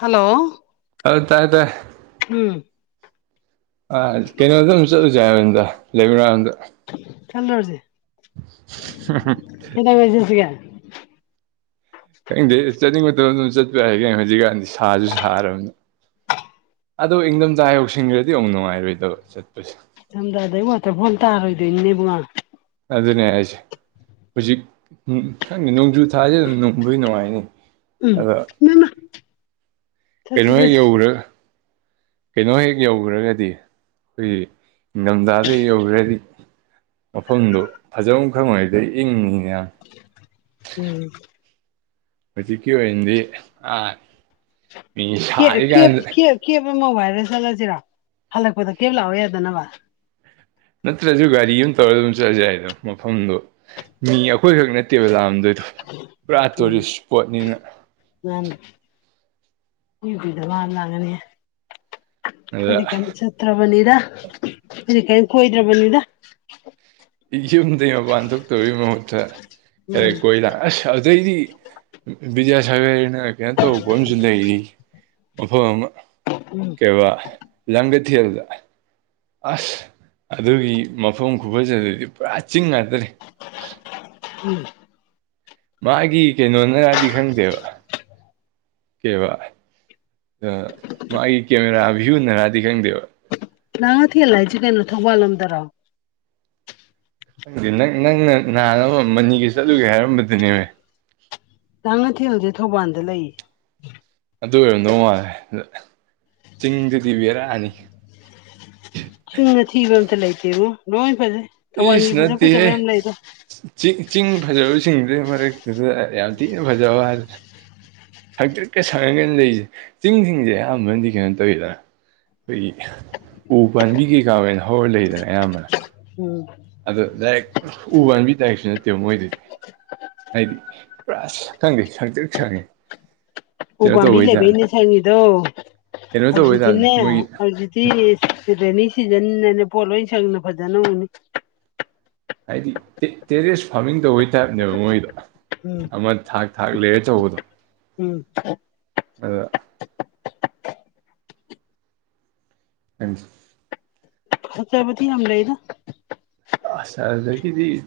hello ꯑꯗꯨ ꯇꯥꯏ ꯇꯥꯏ ꯎꯝ ꯑ ꯀꯩꯅꯣꯗ ꯑꯗꯨꯝ ꯆꯠꯂꯨꯁꯦꯕꯟꯗ ꯂꯩꯕ꯭ꯔꯗ ꯆꯜꯔꯁꯤ [unintelligible] ꯆꯠꯁꯤꯒꯦ ꯈꯪꯗꯦ ꯆꯠꯅꯤꯡꯕ ꯃꯇꯝꯗ ꯑꯗꯨꯝ ꯆꯠꯄ ꯌꯥ ꯍꯥꯏꯒ ꯍꯧꯖꯤꯛꯀꯥꯟꯗꯤ ꯁꯥꯁꯨ ꯁꯥꯔꯕꯅ ꯑꯗꯨꯗꯣ ꯏꯪꯊꯝꯊꯥ ꯌꯧꯁꯤꯈ꯭ꯔꯗꯤ ꯑꯃꯨꯛ ꯅꯨꯡꯉꯥꯏꯔꯣꯏꯗꯕ ꯆꯠꯄꯁꯦ ꯁꯝꯗꯗꯩ ꯋꯥꯇꯔꯐꯣꯜ ꯇꯥꯔꯣꯏꯗꯣꯏꯅꯤꯅꯦꯕꯉꯥ ꯑꯗꯨꯅꯦ ꯍꯥꯏꯁꯦ ꯍꯧꯖꯤꯛ ꯎꯝ ꯈꯪꯉ ꯅꯣꯡꯖꯨ ꯏꯁꯥꯁꯦ ꯑꯗꯨꯝ ꯅꯨꯡꯗꯏ ꯅꯨꯡꯉꯥꯏꯅꯤ ꯎꯝ ꯑꯗꯣ ꯏꯃꯥꯏꯃꯥ ꯆꯠꯁꯤ ꯀꯩꯅꯣ ꯍꯦꯛ ꯆꯠꯁꯤ ꯌꯧ꯭ꯔ ꯀꯩꯅꯣ ꯍꯦꯛ ꯌꯧꯈ꯭ꯔꯒꯗꯤ ꯑꯩꯈꯣꯏꯒꯤ ꯅꯤꯡꯊꯝꯊꯥꯗ ꯌꯧꯈ꯭ꯔꯗꯤ ꯃꯐꯝꯗꯨꯣ ꯐꯖꯐꯝ ꯈꯪꯉꯩꯗꯩ ꯏꯪ ꯎꯝ ꯍꯧꯖꯤꯀꯤ ꯑꯣꯏꯣꯏꯗꯤ ꯑ ꯀ ꯃꯣꯕꯥꯏꯜ ꯐꯦ ꯆꯠꯂꯁꯤꯔ ꯍꯜꯂꯛꯄꯗ ꯀꯦꯞ ꯂꯥꯛꯑꯣ ꯌꯥꯗꯅꯕ ꯅꯠꯇ꯭ꯔꯁꯨ ꯒꯥꯔꯤ ꯑꯃ ꯇꯧꯔꯒ ꯑꯗꯨꯝ ꯆꯠꯖꯩꯗꯣ ꯃꯐꯝꯗꯣ ꯃꯤ ꯑꯩꯈꯣꯏꯈꯛ ꯅꯠꯇꯦꯕ ꯂꯥꯑꯝꯗ ꯑꯗꯨ ꯄꯨꯔꯥ ꯎꯝ ꯇꯨꯔꯤꯁ ꯏꯁꯄꯣꯠꯅꯤꯅ ꯌꯨꯕꯤꯗꯕ ꯂꯥꯡꯉꯅꯤ ꯑꯗ ꯑꯩꯈꯣꯏꯗꯤ ꯀꯩꯝ ꯆꯠꯇ꯭ꯔꯕꯅꯤꯗ ꯁꯤ ꯀꯔꯤ ꯀꯣꯏꯗ꯭ꯔꯕꯅꯤꯗ ꯌ ꯌꯨꯝꯗꯒꯤꯩ ꯃꯄꯥꯟ ꯊꯣꯛꯇꯕꯒꯤ ꯃꯍꯨꯠꯇ ꯈꯔ ꯎꯝ ꯀꯣꯏ ꯂ ꯑꯁ ꯑꯗꯨꯗꯩꯗꯤ ꯕꯤꯗ꯭ꯌꯥꯁꯒꯔꯅ ꯀꯩꯅꯣ ꯇꯧꯕ ꯈꯣꯠ ꯑꯃꯁꯨ ꯂꯩꯔꯤ ꯃꯐꯝ ꯑꯃ ꯎꯝ ꯀ ꯋꯥ ꯂꯪꯒ ꯊꯜꯖ ꯑꯁ ꯑꯗꯨꯒꯤ ꯃꯐꯝ ꯈꯨꯕꯁ ꯑꯗꯨꯗꯤ ꯄꯨꯔꯥ ꯆꯤꯡ ꯉꯗꯔꯦ ꯎꯝ ꯃꯥꯒꯤ ꯀꯩꯅꯣꯅ ꯉꯗꯤ ꯈꯪꯗꯦꯕ ꯀꯩꯕ ꯑ ꯃꯥꯒꯤ ꯀꯦꯃꯦꯔꯥ ꯚ꯭ꯌꯨꯅꯔꯗꯤ ꯈꯪꯗꯦꯕ ꯂ ꯊ ꯑꯂꯖ ꯀꯩꯅꯩꯅꯣ ꯊꯧꯧꯕꯜꯣꯗꯔꯥꯎ [unintelligible] ꯅꯪꯅ ꯅꯍꯥꯟ ꯑꯃ ꯃꯅꯤꯒꯤ ꯆꯠꯂꯨꯒꯦ ꯍꯥꯏꯔꯝꯕꯗꯨꯅꯦꯕ ꯂꯥꯡꯉꯊꯦꯜꯁꯦ ꯊꯧꯕꯥꯜꯗ ꯂꯩ ꯑꯗꯨ ꯑꯣꯏꯔꯝꯗꯧ ꯃꯥꯜꯂꯦ ꯆꯤꯡꯗꯨꯗꯤ ꯕꯔꯛꯑꯅꯤ ꯆꯨꯝꯅ ꯊꯤꯕ ꯑꯝꯇ ꯂꯩꯇꯦꯕꯣ ꯂꯣꯏ ꯐꯖꯦ ꯏꯁ ꯅꯠꯇꯦꯍꯦ ꯆꯤꯡ ꯆꯤꯡ ꯐꯖꯕ ꯏꯁꯤꯡꯗꯨꯩ ꯃꯔꯛꯇꯨꯗ ꯌꯥꯝ ꯊꯤꯅ ꯐꯖꯕ ꯋꯥꯔ ꯁꯥꯛꯛꯇꯤꯠꯀ ꯁꯪꯉꯒꯅ ꯂꯩꯔꯤꯁꯦ ꯆꯤꯡꯁꯤꯡꯁꯦ ꯑꯌꯥꯝꯕꯅꯗꯤ ꯀꯩꯅꯣ ꯇꯧꯋꯤꯗꯅ ꯑꯩꯈꯣꯏꯒꯤ ꯎ ꯄꯥꯕꯤ ꯀꯩꯀꯥ ꯑꯣꯏꯅ ꯍꯧꯔ ꯂꯩꯗꯅ ꯑꯌꯥꯝꯕꯅ ꯎꯝ ꯑꯗ ꯗꯥꯏꯔꯦꯛ ꯎꯕꯟꯕꯤ ꯇꯥꯏꯔꯤꯛꯁꯨ ꯅꯠꯇꯦꯕ ꯃꯣꯏꯗꯨꯗꯤ ꯍꯥꯏꯗꯤ ꯄꯨꯔꯥ ꯁ ꯈꯪꯗꯦ ꯁꯛꯆ ꯁꯪꯉꯦ ꯎ ꯀꯩꯅꯣ ꯄꯥꯝꯕꯤ ꯇꯧꯕꯩ ꯂꯩꯕ ꯇꯥꯏꯞꯅꯤ ꯏꯅꯦ ꯁꯪꯉꯤꯗꯣ ꯀꯩꯅꯣ ꯇꯧꯕꯩ ꯇꯥꯏꯞꯅꯤ ꯍꯧꯖꯤꯇꯅꯦ ꯃꯣꯏꯒꯤ ꯍꯧꯖꯤꯇꯤ ꯔꯦꯅꯤ ꯁꯤꯖꯤꯟꯅꯅ ꯄꯣꯠ ꯂꯣꯏ ꯁꯪꯅ ꯐꯖꯅ ꯎꯅꯤ ꯍꯥꯏꯗꯤ ꯇꯦꯔꯦꯁ ꯐꯥꯔꯃꯤꯡꯗ ꯑꯣꯏ ꯇꯥꯏꯞꯅꯦꯕ ꯃꯣꯏꯗ ꯎꯝ ꯑꯃ ꯊꯥꯛ ꯊꯥꯛ ꯂꯩꯔꯦ ꯇꯧꯕꯗꯣ ꯎꯝ ꯑꯗ ꯊ ꯐꯠꯇꯕꯗꯤꯤ ꯌꯥꯝ ꯌꯥꯝ ꯂꯩꯗ ꯑꯁꯗ ꯀꯗꯤ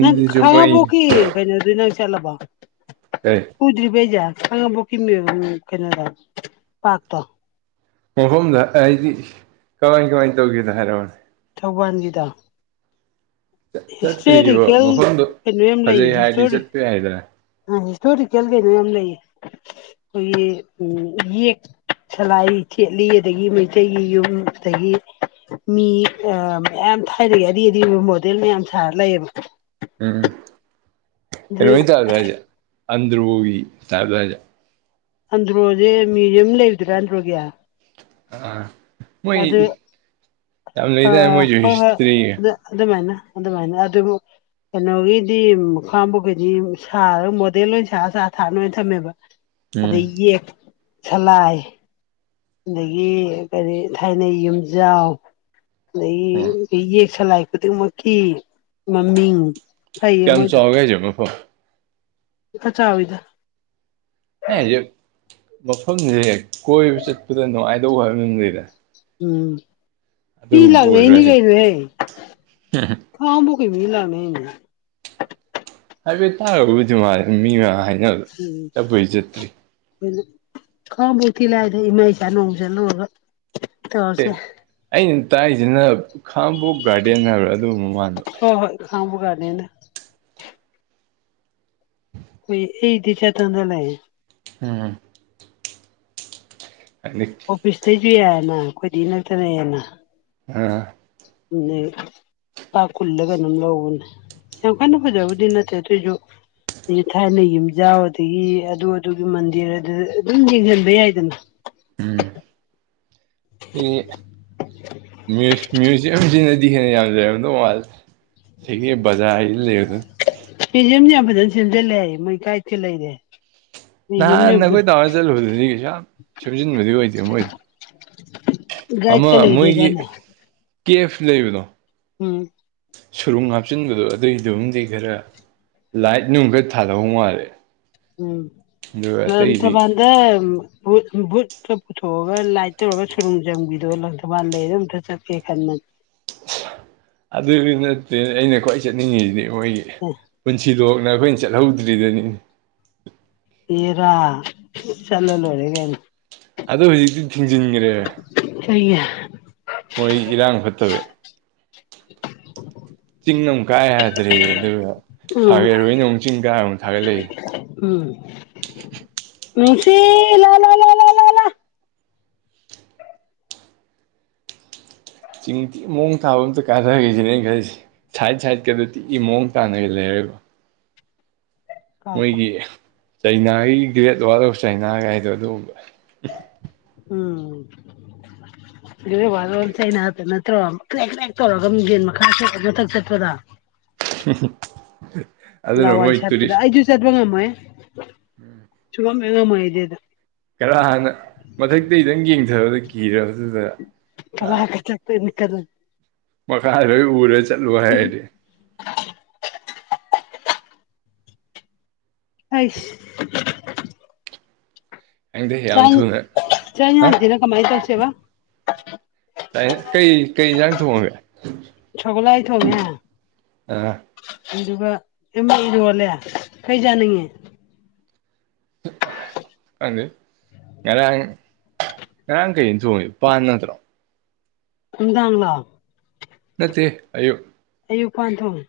ꯅꯪ ꯈꯉꯕꯣ ꯀꯦ ꯀꯩꯅꯣꯗꯤ ꯅꯪ ꯆꯠꯂꯕ ꯀꯩ ꯀꯗ꯭ꯔꯤꯕꯩꯖ ꯑꯉ ꯄ ꯀꯩꯅꯗ ꯄꯥꯇꯣ ꯃꯐꯝꯗ ꯑꯩꯗꯤ ꯀꯃꯥꯏ ꯀꯃꯥꯏ ꯇꯧꯒꯦꯗ ꯍꯥꯏꯔꯛꯔꯕꯅꯦ ꯁꯧꯕꯥꯟꯖꯤꯗ ꯆꯠꯇ꯭ꯔꯤꯕ ꯍꯤꯁꯇꯣꯔꯤꯀꯦꯜ ꯃꯐꯝꯗꯣ ꯀꯩꯅꯣ ꯌꯥꯝ ꯂꯩ ꯐꯖꯩ ꯍꯥꯏꯔꯗꯤ ꯍꯇꯔꯤ ꯆꯠꯄ ꯌꯥꯏꯗꯅ ꯍꯤꯁꯇꯣꯔꯤꯀꯦꯜ ꯀꯩꯅꯣ ꯌꯥꯝ ꯂꯩ ꯑꯩꯈꯣꯏꯒꯤ ꯎ ꯌꯦ ꯁꯂꯥꯏ ꯊꯦꯠꯂꯤ ꯑꯗꯒꯤ ꯃꯩꯇꯩꯒꯤ ꯌꯨꯝ ꯑꯗꯒꯤ ꯃꯤ ꯃꯌꯥꯝ ꯊꯥꯏꯅꯗꯒꯤ ꯑꯔꯤ ꯑꯗꯤ ꯑꯣꯏꯕ ꯃꯣꯗꯦꯜ ꯃꯌꯥꯝ ꯁꯥꯔ ꯂꯩꯌꯦꯕ ꯎꯝ ꯀꯩꯅꯣ ꯑꯗꯨ ꯇꯥꯔ ꯇꯖ ꯑꯗꯔ ꯍ ꯇꯥ ꯇꯖ ꯑꯟꯗ꯭ꯔꯣꯁꯦ ꯃ꯭ꯌꯨꯗꯤꯌꯝ ꯂꯩꯕꯗꯨꯔꯥ ꯑꯟꯗ꯭ꯔꯣꯒꯤ ꯑꯥ ꯃꯣꯏ ꯑꯗꯨ ꯌꯥꯝ ꯂꯩ ꯊ ꯃꯣꯏꯁꯨ ꯍꯤꯁꯇ꯭ꯔꯤ ꯑꯗ ꯃꯥꯅ ꯑꯗꯨ ꯀꯩꯅꯣꯒꯤꯗꯤ ꯃꯈꯥꯕꯨꯈꯩꯗꯤ ꯁꯥꯔꯒ ꯃꯣꯗꯦꯜ ꯑꯣꯏꯅ ꯁꯥꯔꯒ ꯆꯥ ꯊꯥꯅ ꯑꯣꯏꯅ ꯊꯝꯃꯦꯕ ꯎꯝ ꯑꯗ ꯌꯦ ꯆꯂꯑ ꯑꯗꯒꯤ ꯀꯔꯤ ꯊꯥꯏꯅꯩ ꯌꯨꯝꯖꯥꯎ ꯑꯣ ꯑꯗꯒꯤ ꯁꯂꯥꯏ ꯈꯨꯗꯤꯡꯃꯛꯀꯤ ꯃꯃꯤꯡ ꯐꯩꯌꯦ ꯀꯦꯝ ꯆꯣꯒꯦꯖꯦ ꯃ ꯐ ꯈ ꯆꯥꯥꯎꯗ ꯑꯦ ꯍꯧꯖꯤꯛ ꯃꯐꯝꯁꯦ ꯀꯣꯏꯕ ꯆꯠꯄꯗ ꯅꯨꯡꯉꯥꯏꯗꯧꯕ ꯍꯥꯏꯕꯗꯨ ꯂꯩꯗꯦ ꯎꯝ ꯀ ꯂꯒꯗ ꯑꯣꯏꯕ꯭ꯔꯥ ꯏꯅꯤ ꯍꯥꯏꯁꯦ ꯀꯩꯅ ꯊꯥꯎ ꯣꯏ ꯃꯦꯂ ꯅꯅꯦ ꯍꯥꯏꯐꯦꯠ ꯇꯥꯔꯕꯨꯗꯤ ꯃꯥ ꯃꯤ ꯃ ꯍꯥꯏ ꯆꯠꯄꯩ ꯆꯠꯇ꯭ꯔꯤ ꯩꯅ ꯈꯥꯕꯣꯛ ꯊꯤ ꯂꯥꯏꯗ ꯏꯃꯥ ꯏꯆꯥ ꯅꯣꯡ ꯆꯠꯂꯨꯔꯒ ꯑꯦ ꯇꯧꯔꯁꯦ ꯑꯩꯅ ꯇꯥꯏꯁꯤꯅ ꯈꯥꯉꯕꯣꯛ ꯒꯥꯔꯗꯦꯟ ꯍꯥꯏꯕ꯭ꯔꯥ ꯑꯗꯨꯒꯨꯝꯕ ꯃꯥꯟꯕ ꯈꯥꯡꯕꯒꯥꯅꯤꯅ ꯍꯣꯏ ꯑꯩꯗꯤ ꯆ ꯊꯥꯟꯗ ꯂꯩ ꯎꯝ ꯑꯅꯤ ꯌꯥꯅ ꯑꯩꯈꯣꯏꯗꯤ ꯅꯛꯇꯅꯑꯦꯅ ꯎꯝ ꯎ ꯄ ꯀꯨꯜꯂꯒ ꯑꯗꯨꯝ ꯂꯧꯕꯅꯦ ꯌꯥꯝ ꯀꯟꯅ ꯐꯖꯕꯨꯗꯤ ꯅꯠꯇꯦ ꯑꯗꯨꯑꯣꯁꯨ ꯊꯥꯏꯅ ꯌꯨꯝꯖꯥꯎ ꯑꯗꯨꯗꯒꯤ ꯑꯗꯨ ꯑꯗꯨꯒꯤ ꯃꯟꯗꯤꯔ ꯑꯗꯨ ꯑꯗꯨꯝ ꯌꯦꯡꯁꯤꯟꯕ ꯌꯥꯏꯗꯅ ꯎꯝ ꯍ ꯃ꯭ꯌꯨꯖꯤꯌꯝꯁꯤꯅꯗꯤ ꯍꯦꯟꯅ ꯌꯥꯝ ꯂꯩꯔꯕꯗꯧ ꯃꯥꯜꯂꯦ ꯍꯒꯦ ꯖꯥ ꯏꯜꯂꯤꯦ ꯄꯦꯖꯤꯌꯝꯁꯤ ꯌꯥꯝ ꯐꯖꯅ ꯁꯦꯝꯖꯤꯜꯂꯦ ꯑꯩ ꯃꯩ ꯀꯥꯏꯇ ꯂꯩꯔꯦ ꯅꯍꯥꯟ ꯃ꯭ꯌꯨꯖꯤꯌꯝ ꯅ ꯑꯩꯈꯣꯏ ꯇꯥꯔꯒ ꯆꯠꯂꯨꯕꯗꯨꯗꯤ ꯀꯩꯁꯨ ꯌꯥꯝ ꯁꯦꯝꯖꯤꯟꯕꯗꯤ ꯑꯣꯏꯗꯦ ꯃꯣꯏꯗꯣ ꯑꯃ ꯒꯥꯏꯗꯀ ꯃꯣꯏꯒꯤ ꯂꯩꯔꯦꯗꯅ ꯀꯦꯐ ꯂꯩꯕꯅꯣ ꯎꯝ ꯁꯨꯔꯨꯡ ꯍꯥꯞꯆꯤꯟꯕꯗꯣ ꯑꯗꯨꯏꯗꯨꯕꯨꯗꯤ ꯈꯔ ꯂꯥꯏꯠ ꯅꯨꯡ ꯈꯔ ꯊꯥꯗꯍꯧ ꯃꯥꯜꯂꯦ ꯑꯗꯨꯒ ꯑꯇꯩꯗꯤ ꯎꯝꯝꯇꯕꯗ ꯠ ꯕꯨꯨꯠꯀ ꯄꯨꯊꯣꯛꯑꯒ ꯂꯥꯏꯠ ꯇꯧꯔꯒ ꯁꯨꯔꯨꯝ ꯆꯪꯕꯤꯗꯣ ꯂꯪꯊꯧꯕꯥꯜ ꯂꯩꯗꯣ ꯑꯝꯇ ꯆꯠꯀꯦ ꯈꯟꯕꯅꯤ ꯑꯗꯨ ꯅꯠꯇꯦ ꯑꯩꯅ ꯈ꯭ꯋꯥꯏ ꯆꯠꯅꯤꯡꯉꯤꯁꯤꯗꯤ ꯃꯣꯏꯒꯤ ꯄꯨꯟꯁꯤꯗꯣ ꯑꯩꯈꯣꯏꯅ ꯆꯠꯍꯧꯗ꯭ꯔꯤꯗꯅꯤ ꯌꯦꯔ ꯆꯂꯣ ꯂꯣꯦꯒꯅꯤ ꯑꯗ ꯍꯧꯖꯤꯛꯇꯤ ꯊꯤꯡꯖꯤꯟꯈ꯭ꯔꯦꯕ ꯁ ꯃꯣꯏ ꯏꯔꯥꯡ ꯐꯠꯇꯕꯦ ꯆꯤꯡ ꯑꯃꯨꯛ ꯀꯥ ꯌꯥꯗ꯭ꯔꯦ ꯑꯗꯨꯒ ꯎꯝ ꯊꯒꯠꯔꯣꯏꯅ ꯑꯃꯨꯛ ꯆꯤꯡ ꯀꯥꯔ ꯑꯃꯨꯛ ꯊꯥꯒꯠꯂꯛꯏꯦ ꯎꯝ ꯅꯨꯡꯁꯤ ꯂ ꯂꯥ ꯂꯥ ꯂꯥ ꯂꯥꯥ ꯆꯤꯡꯊ ꯃꯑꯣꯣꯡ ꯊꯥꯕ ꯑꯃꯇ ꯀꯥꯗꯒꯁꯤꯅꯦ ꯈꯁꯤꯦ ꯁꯥꯏꯠ ꯁꯥꯏꯠꯀꯗꯨꯗꯤ ꯏ ꯃꯑꯣꯡ ꯇꯥꯅꯒ ꯂꯩꯔꯣꯏꯕ ꯀꯥꯎꯀꯣ ꯃꯣꯏꯒꯤ ꯆꯩꯅꯥꯒꯤ ꯒ꯭ꯔꯦꯠ ꯋꯥꯔ ꯑꯣꯐ ꯆꯅꯥꯒ ꯍꯥꯏꯗꯣ ꯑꯗꯨꯒꯨꯝꯕ ꯎꯝ [unintelligible] ꯩꯅꯇ ꯅꯠꯇ꯭ꯔꯣ ꯀꯦꯛ ꯀꯦꯛ ꯇꯧꯔꯒ ꯃ ꯌꯦꯟ ꯃꯈꯥ ꯃꯊꯛ ꯆꯠꯄꯗ [unintelligible] ꯂꯋꯥꯏ ꯃꯣꯏ ꯆꯠꯄꯗ ꯇꯨꯔꯤꯁ ꯑꯩꯁꯨ ꯆꯠꯄ ꯉꯝꯃꯣꯏ ꯁꯨꯒꯝꯃꯦ ꯉꯝꯃꯣꯏꯗꯤ ꯑꯗ ꯈꯔ ꯍꯥꯟꯅ ꯃꯊꯛꯇ ꯏꯗꯪ ꯌꯦꯡꯊꯕꯗ ꯀꯤꯔꯕꯗꯨꯗ ꯀꯂ ꯀ ꯆꯠꯄꯅꯤ ꯀ ꯑꯗꯨ ꯃꯈꯀꯥꯔꯣꯏ ꯎꯔꯦ ꯆꯠꯂꯨ ꯍꯥꯏꯔꯦ ꯍꯁ ꯈꯪꯗꯦ ꯌꯥꯝ ꯆ ꯊꯨꯅ ꯆꯥ ꯍꯥ ꯍꯥꯖꯤꯅ ꯀꯃꯥꯏ ꯆꯁꯦꯕ ꯀꯩ ꯀꯩ ꯏꯟꯖꯥꯡ ꯊꯣꯡꯉꯒꯦ ꯁꯒꯂ ꯑ ꯊ ꯑꯥ ꯑꯃ ꯏꯔꯣꯜꯂꯦ ꯀꯩ ꯌꯥꯅꯤꯡꯉꯤ ꯑꯗꯨ ꯑꯗꯨ ꯌꯦꯔ ꯅ ꯀꯩ ꯇꯣꯡꯉꯤ ꯏ ꯄꯅꯠꯇ꯭ꯔꯣ ꯏꯗꯥꯥ ꯅꯠꯇ ꯑꯌꯌꯣ ꯑꯌꯨꯛ ꯄꯥꯟꯊꯣꯡ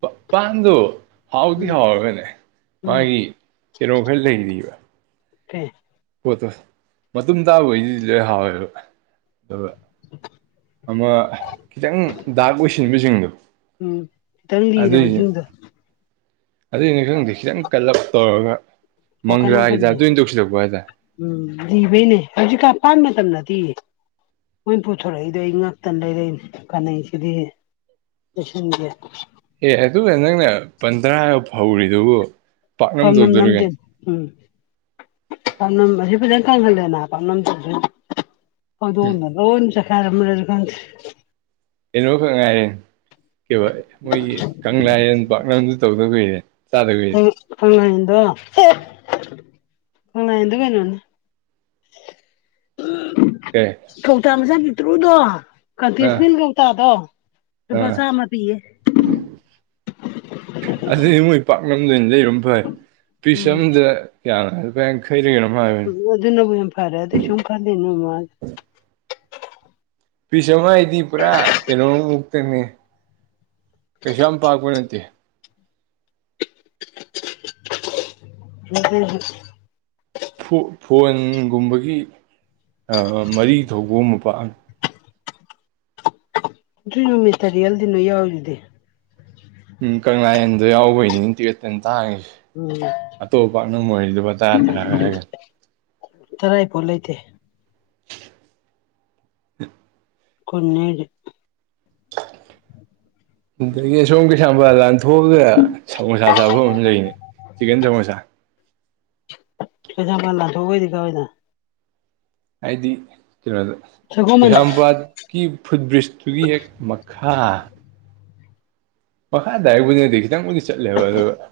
ꯄꯄꯥꯗꯣ ꯍꯥꯎꯗꯤ ꯎꯝ ꯍꯥꯎꯒꯅꯦ ꯎꯝ ꯃꯥꯒꯤ ꯀꯩꯅꯣ ꯈꯔ ꯂꯩꯔꯤꯕ ꯊ ꯄꯣꯠꯇꯣ ꯃꯇꯨꯡ ꯇꯥꯕꯩꯗꯤꯗꯤ ꯂꯣꯏ ꯍꯥꯎꯋꯦꯕ ꯑꯗꯨꯒ ꯎ ꯑꯃ ꯈꯤꯇꯪ ꯗꯥꯛ ꯑꯣꯏꯁꯤꯟꯕꯁꯤꯡꯗꯣ ꯎꯝ ꯈꯤꯇꯪ ꯂꯤꯔꯕꯔꯕ ꯨꯝꯗ ꯑꯗꯨꯏꯅꯤꯁꯪꯗꯦ ꯈꯤꯇꯪ ꯀꯜꯂꯞ ꯇꯧꯔꯒ ꯑꯣꯈꯥꯏꯅꯈ ꯃꯪꯒ꯭ꯔꯥꯒꯤ ꯇꯥꯏꯞꯇ ꯇꯧꯁꯤꯜꯂꯛꯄ ꯍꯥꯏꯇꯥꯔꯦ ꯎꯝ ꯗꯕꯅꯦ ꯍꯧꯖꯤꯛ ꯀꯥꯞ ꯄꯥꯝꯃꯦ ꯃꯇꯝꯅ ꯃꯣꯏ ꯄꯨꯊꯣꯔꯛꯏꯗꯣ ꯑꯩ ꯉꯇꯅ ꯂꯩꯔꯛꯏ ꯀꯥꯟꯅꯩꯁꯤꯗꯤ ꯁꯦꯡ ꯑꯦ ꯑꯗꯨꯒ ꯅꯪꯅ ꯄꯟ ꯇꯔꯥꯒ ꯐꯧꯔꯤꯗꯨꯕꯨ ꯐ ꯄꯥꯛꯅꯝ ꯅꯝ ꯇꯧꯗꯣꯔꯤ ꯅꯝꯗꯦ ꯀꯩꯅꯣ ꯎꯝ ꯄꯥꯛꯅꯝ ꯑꯁꯤ ꯐꯖꯅ ꯀꯪꯍꯜꯂꯦꯅ ꯄꯥꯛꯅꯝꯁꯤꯁꯨ ꯍꯗ ꯑꯣꯅꯗ ꯑꯣꯟ ꯆꯈꯥꯔ ꯃ ꯀ ꯀꯩꯅꯣꯈꯛ ꯉꯥꯏꯔꯦ ꯀ ꯃꯣꯏꯒꯤ ꯀꯪꯂꯥꯌꯦꯟ ꯄꯥꯛꯅꯁꯨ ꯇꯧꯗꯕꯏꯅꯦ ꯊ ꯊꯪꯉ ꯣ ꯐꯉ ꯑꯗꯨ ꯀꯩꯅꯣꯅꯦ ꯎ ꯀꯩ ꯊꯧꯇ ꯃꯆꯥ ꯄꯤꯛꯇ꯭ꯔꯨꯗꯣ ꯑꯥ ꯀꯇꯦꯁꯃꯤꯟ ꯀꯧꯇꯥꯗꯣ ꯂꯨꯄꯥ ꯑꯥ ꯆꯥꯝꯃ ꯄꯤꯌꯦ ꯑꯗꯨꯗꯤ ꯃꯣꯏ ꯄꯥꯛꯂꯝꯗꯣꯏꯅꯤ ꯂꯩꯔ ꯐꯩ ꯄꯤꯁ ꯑ ꯎꯝ ꯑꯃꯗ ꯀꯔꯤ ꯎꯝ ꯑꯗꯨꯅꯕꯨ ꯌꯥꯝ ꯐꯔꯦ ꯑꯗꯨꯁꯨꯨꯝ ꯈꯜꯂꯤ ꯅꯃ ꯐꯤꯁꯃ ꯍꯥꯏꯗꯤ ꯄꯨꯔꯥ ꯀꯩꯅꯣ ꯇꯅꯤ ꯀꯩꯁꯥ ꯌꯥꯝ ꯄꯥꯛꯄ ꯅꯠꯇꯦ ꯎꯝ ꯐꯣꯟꯒꯨꯝꯕꯒꯤ ꯃꯔꯤ ꯊꯧꯕ ꯑꯃ ꯄꯥꯛꯑꯅꯤ ꯆꯏ ꯅꯨꯃꯤꯁꯇꯔꯤꯜꯗꯤ ꯅꯣ ꯌꯥꯎꯔꯤꯗꯤ ꯎꯝ ꯀꯪꯂꯥꯟꯗꯣ ꯌꯥꯎꯕꯩꯅꯤ ꯇꯤꯀꯦꯠꯇ ꯇꯥꯡꯉꯁꯦ ꯑꯇꯣꯞꯄꯥꯛꯅꯝ ꯑꯣꯏꯔꯤꯗꯨ ꯇꯔꯥꯥꯏ ꯐꯣꯠ ꯂꯩꯇꯦ [inaudible] ꯀꯟꯅꯔ ꯁꯝꯒꯤ ꯁꯝꯕꯂ ꯊꯣꯛꯑꯒ ꯁꯃꯣꯁꯥ ꯆꯥꯐꯝ ꯑꯃ ꯂꯩꯅꯤ ꯆꯤꯛꯀꯟ ꯁꯃꯣꯁꯥ ꯄꯩꯁꯥꯄ ꯂ ꯊ ꯑꯣꯏꯣꯏꯗꯤ ꯀꯣꯏꯅ ꯍꯥꯏꯗꯤ ꯀꯩꯅꯣꯗ ꯁꯒꯣꯜꯕꯟꯗ ꯂꯩꯩꯁꯥꯝꯄꯥꯠꯀꯤ ꯐꯨꯠ ꯕ꯭ꯔꯤꯖꯇꯨꯒꯤ ꯍꯦꯛ ꯃꯈꯥ ꯃꯈꯥ ꯇ ꯍꯥꯏꯕꯨꯗꯤꯗꯤ ꯈꯤꯇꯪꯕꯨꯗꯤ ꯆꯠꯂꯦꯕ ꯑꯗꯨꯒ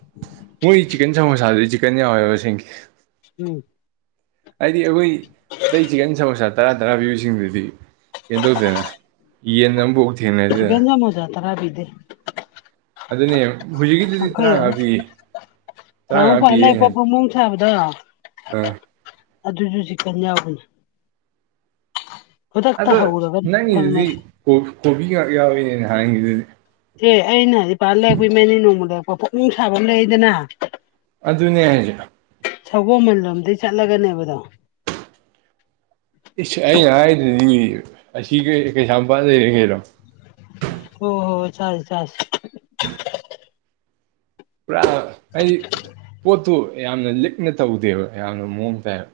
ꯃꯣꯏ ꯆꯤꯛꯀꯟ ꯁꯃꯣꯁꯥꯗꯨ ꯆꯤꯛꯀꯟ ꯋꯕꯁꯤꯡ ꯎꯝ ꯍꯥꯏꯗꯤ ꯑꯩꯈꯣꯏ ꯑꯇꯩ ꯆꯤꯛꯀꯟ ꯁꯃꯣꯁꯥ ꯇꯔꯥ ꯊꯔꯥ ꯄꯤꯕꯁꯤꯡꯗꯨꯗꯤ ꯀꯩꯅꯣ ꯇꯧꯗꯦꯅ ꯌꯦꯟ ꯑꯃꯐꯥꯎ ꯊꯦꯡꯅꯗꯗꯅ ꯗꯤ ꯑꯗꯨꯅꯦ ꯍꯧꯖꯤꯛꯀꯤꯗꯨꯗꯤ ꯃꯈꯈꯩ ꯇꯔꯥꯃꯉꯥ ꯄꯤꯌꯦ ꯅꯍꯥꯟꯨ ꯇꯔꯥꯃꯉꯥ ꯐ ꯂꯛ ꯄ ꯐꯃꯣꯡ ꯊꯥꯕꯗꯣ ꯑ ꯑꯗꯨꯁꯨ ꯆ ꯀꯟ ꯌꯥꯎꯕꯅꯤ ꯈꯨꯗꯛꯇ ꯑꯗꯣ ꯍꯧꯔꯒꯅꯤ ꯅꯪꯒꯤꯗꯨꯗꯤ ꯐꯪꯅꯗꯦ ꯀꯣꯕꯤ ꯉꯥꯛ ꯌꯥꯎꯋꯅꯦꯅ ꯍꯥꯡꯉꯤꯗꯨꯗꯤ ꯑꯦ ꯑꯩꯅ ꯏꯄꯥꯥꯟ ꯂꯩꯔꯛꯄ ꯏ ꯃꯅꯦ ꯅꯣꯡꯃ ꯂꯩꯔꯛꯄ ꯄꯨꯛꯅꯤꯡꯅꯨꯡ ꯁꯥꯕ ꯂꯩꯗꯅ ꯑꯗꯨꯅꯦ ꯍꯥꯏꯁꯦ ꯁꯒꯣꯜꯃꯟ ꯂꯣꯝꯗꯒꯤꯩ ꯆꯠꯂꯒꯅꯦꯕꯗꯣ ꯏꯁꯁ ꯑꯩꯅ ꯍꯥꯏꯗꯗꯤ ꯑꯁꯤ ꯀꯩꯁꯥꯝꯄꯥ ꯂꯩꯔꯤꯉꯩꯔꯣ ꯑꯣ ꯍꯣ ꯆꯂ ꯆꯥꯁ ꯄꯨꯔꯥ ꯑꯩ ꯄꯣꯠꯇꯨ ꯌꯥꯝꯅ ꯂꯤꯛꯅ ꯇꯧꯗꯦꯕ ꯌꯥꯝꯅ ꯃꯑꯣꯡ ꯇꯥꯏꯕ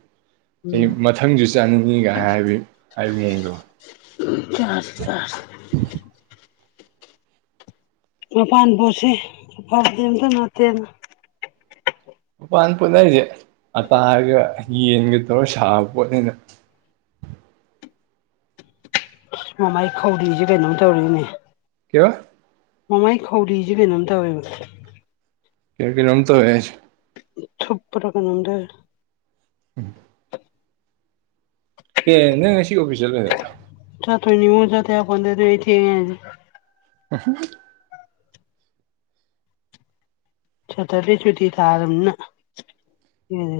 ꯑꯩ ꯎꯝ ꯃꯊꯪꯁꯨ ꯆꯥꯅꯤꯡꯉꯤꯒꯥꯏ ꯍꯥꯏꯕ ꯍꯥꯏꯕ ꯃꯑꯣꯡꯗꯣ ꯎ ꯆꯔ ꯆꯔ ꯃꯄꯥꯟꯅ ꯄꯣꯁꯦꯄꯥꯇ ꯅꯅꯥꯇꯅ ꯄꯥꯟ ꯄꯨꯅ ꯍꯥꯏꯖꯦ ꯑ ꯍꯥꯏꯒ ꯌꯦꯟꯒ ꯇꯧꯔ ꯁꯥꯕ ꯄꯣꯠꯅꯦꯅ ꯃꯃꯥꯏ ꯈꯧꯔꯤꯏꯁꯦ ꯀꯩꯅꯣꯝ ꯇꯧꯔꯤꯅꯦ ꯀ ꯃꯃꯥꯏ ꯈꯧꯔꯤꯁꯦ ꯀꯩꯅꯣꯝ ꯇꯧꯋꯦꯕ ꯀꯦ ꯀ ꯔꯝꯇ ꯍꯌꯦ ꯊꯨꯞꯄꯔꯀꯅꯗ ꯎꯝ ꯀ ꯅ ꯉ ꯁꯤ ꯑꯣꯐꯤꯁ ꯂꯩꯔ ꯅꯤꯉꯖ ꯊꯦꯗ ꯊ [inaudible] ꯆꯠꯇꯄꯤꯁꯨꯗꯤ ꯊꯔꯝꯅ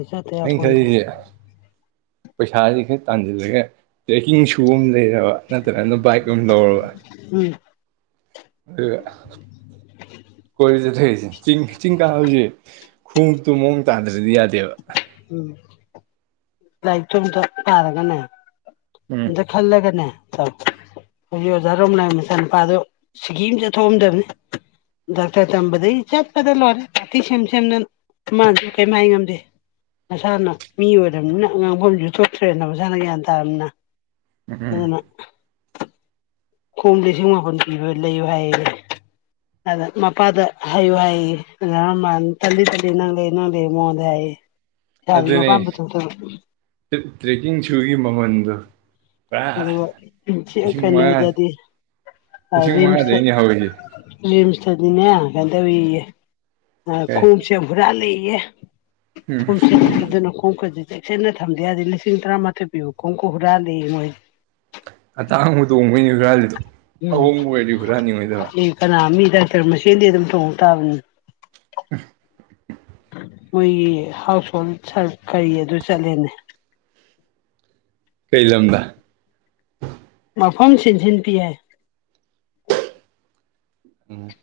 ꯆ ꯇꯄꯣꯟꯗ ꯄꯩꯁꯥꯥꯁ ꯈꯔ ꯇꯥꯟꯁꯤꯜꯂꯒ ꯇ꯭ꯔꯦꯛꯀꯤꯡ ꯁꯨꯒꯗ ꯋꯥ ꯅꯠꯇ꯭ꯔ ꯕꯤꯏꯛꯇꯣ ꯑꯃ ꯂꯧꯔꯕ ꯎꯝ ꯑꯗꯨꯒ ꯀꯣꯏ ꯆꯠꯊꯁꯦꯤꯡ ꯆꯤꯡ ꯀꯥ ꯍꯧꯁꯦ ꯈꯣꯡꯎꯇꯨ ꯃꯑꯣꯡ ꯇꯥꯗ꯭ꯔꯗꯤ ꯌꯥꯗꯦꯕ ꯎꯝ ꯂꯥꯏꯔꯤꯛꯇ ꯑꯇ ꯄꯥꯔꯒꯅꯦ ꯎꯝ ꯑꯗ ꯈꯜꯂꯒꯅꯦ ꯍꯧꯖꯤꯛ ꯑꯣꯖꯥꯔꯣꯝꯅꯥꯏ ꯃꯆꯥ ꯅꯨꯨꯄꯥꯗꯨꯣ ꯁꯤꯒꯤ ꯑꯃ ꯆꯠꯊꯣꯛꯑꯝꯗꯕꯅꯤ ꯗꯇꯔ ꯇ ꯏ ꯆꯆꯥꯠ ꯀꯗ ꯂꯣꯔꯦ ꯑꯤꯁꯁ ꯅ ꯃꯥꯥꯟꯁꯨ ꯀꯩꯃ ꯍꯥꯏ ꯉꯝꯗꯦ ꯃꯁꯥꯅ ꯃꯤ ꯑꯣꯏꯝꯅꯤꯅ ꯑꯉꯥꯡꯐꯝꯁꯨ ꯊꯣꯛꯣꯛꯇ꯭ꯔꯦꯅ ꯃꯁꯥꯅ ꯒ꯭ꯌꯥꯟ ꯇꯥꯔꯕꯅꯤꯅ ꯑꯅ ꯀꯣꯝ ꯂꯤꯁꯤꯡ ꯃꯥꯄꯟ ꯄꯤꯕ ꯂꯩꯌꯨ ꯍꯥꯏꯌꯦ ꯑꯗ ꯃꯄꯥꯗ ꯍꯥꯏꯌꯨ ꯍꯥꯏꯌꯦ ꯑ ꯃꯥ ꯇꯂꯤ ꯇꯂꯤ ꯅꯪ ꯂꯩ ꯅꯪ ꯂꯩ ꯃꯉꯣꯟꯗ ꯍꯥꯏꯌꯦ ꯏꯁꯥꯁꯨ ꯑꯗꯨꯅꯦ ꯃꯄꯥꯝ ꯄꯨꯊꯣꯛꯇꯕ ꯇ꯭ꯔꯦꯛꯀꯤꯡ ꯁꯨꯒꯤ ꯃꯃꯟꯗꯣ ꯑ ꯃꯉꯥ ꯀꯩꯅꯗꯗꯤ ꯂꯤꯁꯤꯡ ꯔꯤꯝꯁ ꯃꯉꯥꯗꯩꯅꯦ ꯍꯧꯔꯤꯁꯦ ꯔꯤꯝꯁ ꯑꯗꯨꯅꯦ ꯀꯩꯅ ꯇꯧꯏ ꯀꯩ ꯈꯣꯡꯁꯦ ꯄꯨꯔꯥ ꯂꯩꯌꯦ ꯎꯝ ꯍꯁꯤꯗꯅ ꯈꯣꯡ ꯀꯖ ꯆꯦꯛꯁꯤꯟꯅ ꯊꯝꯗꯦ ꯍꯥꯏꯗꯤ ꯂꯤꯁꯤꯡ ꯇꯔꯥꯃꯥꯊꯣꯏ ꯄꯤꯌꯨ ꯀꯣꯡꯀꯨ ꯍꯨꯔꯥꯟꯗꯤ ꯃꯣꯏ ꯑꯇꯥꯡꯨ ꯇꯣꯡꯕꯩꯅꯤ ꯈꯔꯥꯜꯂꯤꯗꯣ ꯎꯝ ꯑꯦ ꯀꯅꯥ ꯃꯤ ꯇꯔ ꯃꯁꯦꯟꯗꯤ ꯑꯗꯨꯝ ꯇꯣꯡꯉ ꯇꯥꯕꯅꯤ ꯃꯣꯏꯒꯤ ꯍꯥꯎꯁ ꯍꯣꯜꯔ ꯀꯔꯤ ꯑꯗꯨ ꯆꯠꯂꯦꯅꯦ ꯀꯩ ꯂꯝꯗ ꯃꯐꯝ ꯁꯤꯟꯁꯤꯟ ꯄꯤ ꯍꯥꯏ ꯎꯝ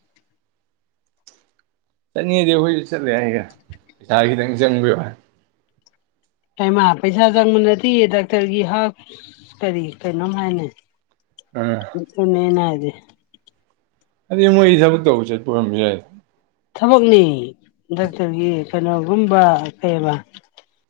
ꯆꯠꯅꯤꯡꯉꯗꯤ ꯑꯩꯈꯣꯏꯁꯨ ꯆꯠꯂꯦ ꯑꯩꯒ ꯄꯩꯁꯥ ꯈꯤꯇꯪ ꯆꯪꯕꯤꯕ ꯍꯃ ꯄꯩꯁꯥ ꯆꯪꯕ ꯅꯠꯇꯦꯌꯦ ꯗꯥꯛꯇꯔꯒꯤ ꯍꯛ ꯀꯔꯤ ꯀꯩꯅꯣꯝ ꯍꯥꯏꯅꯤ ꯑꯥ ꯏꯦꯅ ꯍꯥꯏꯗꯤ ꯑꯗꯨ ꯃꯣꯏ ꯊꯕꯛ ꯇꯧꯕ ꯆꯠꯄꯔꯝꯝꯕꯁꯨ ꯌꯥꯏ ꯊꯕꯛꯅꯤ ꯗꯥꯛꯇꯔꯒꯤ ꯀꯩꯅꯣꯒꯨꯝꯕ ꯀꯩꯕ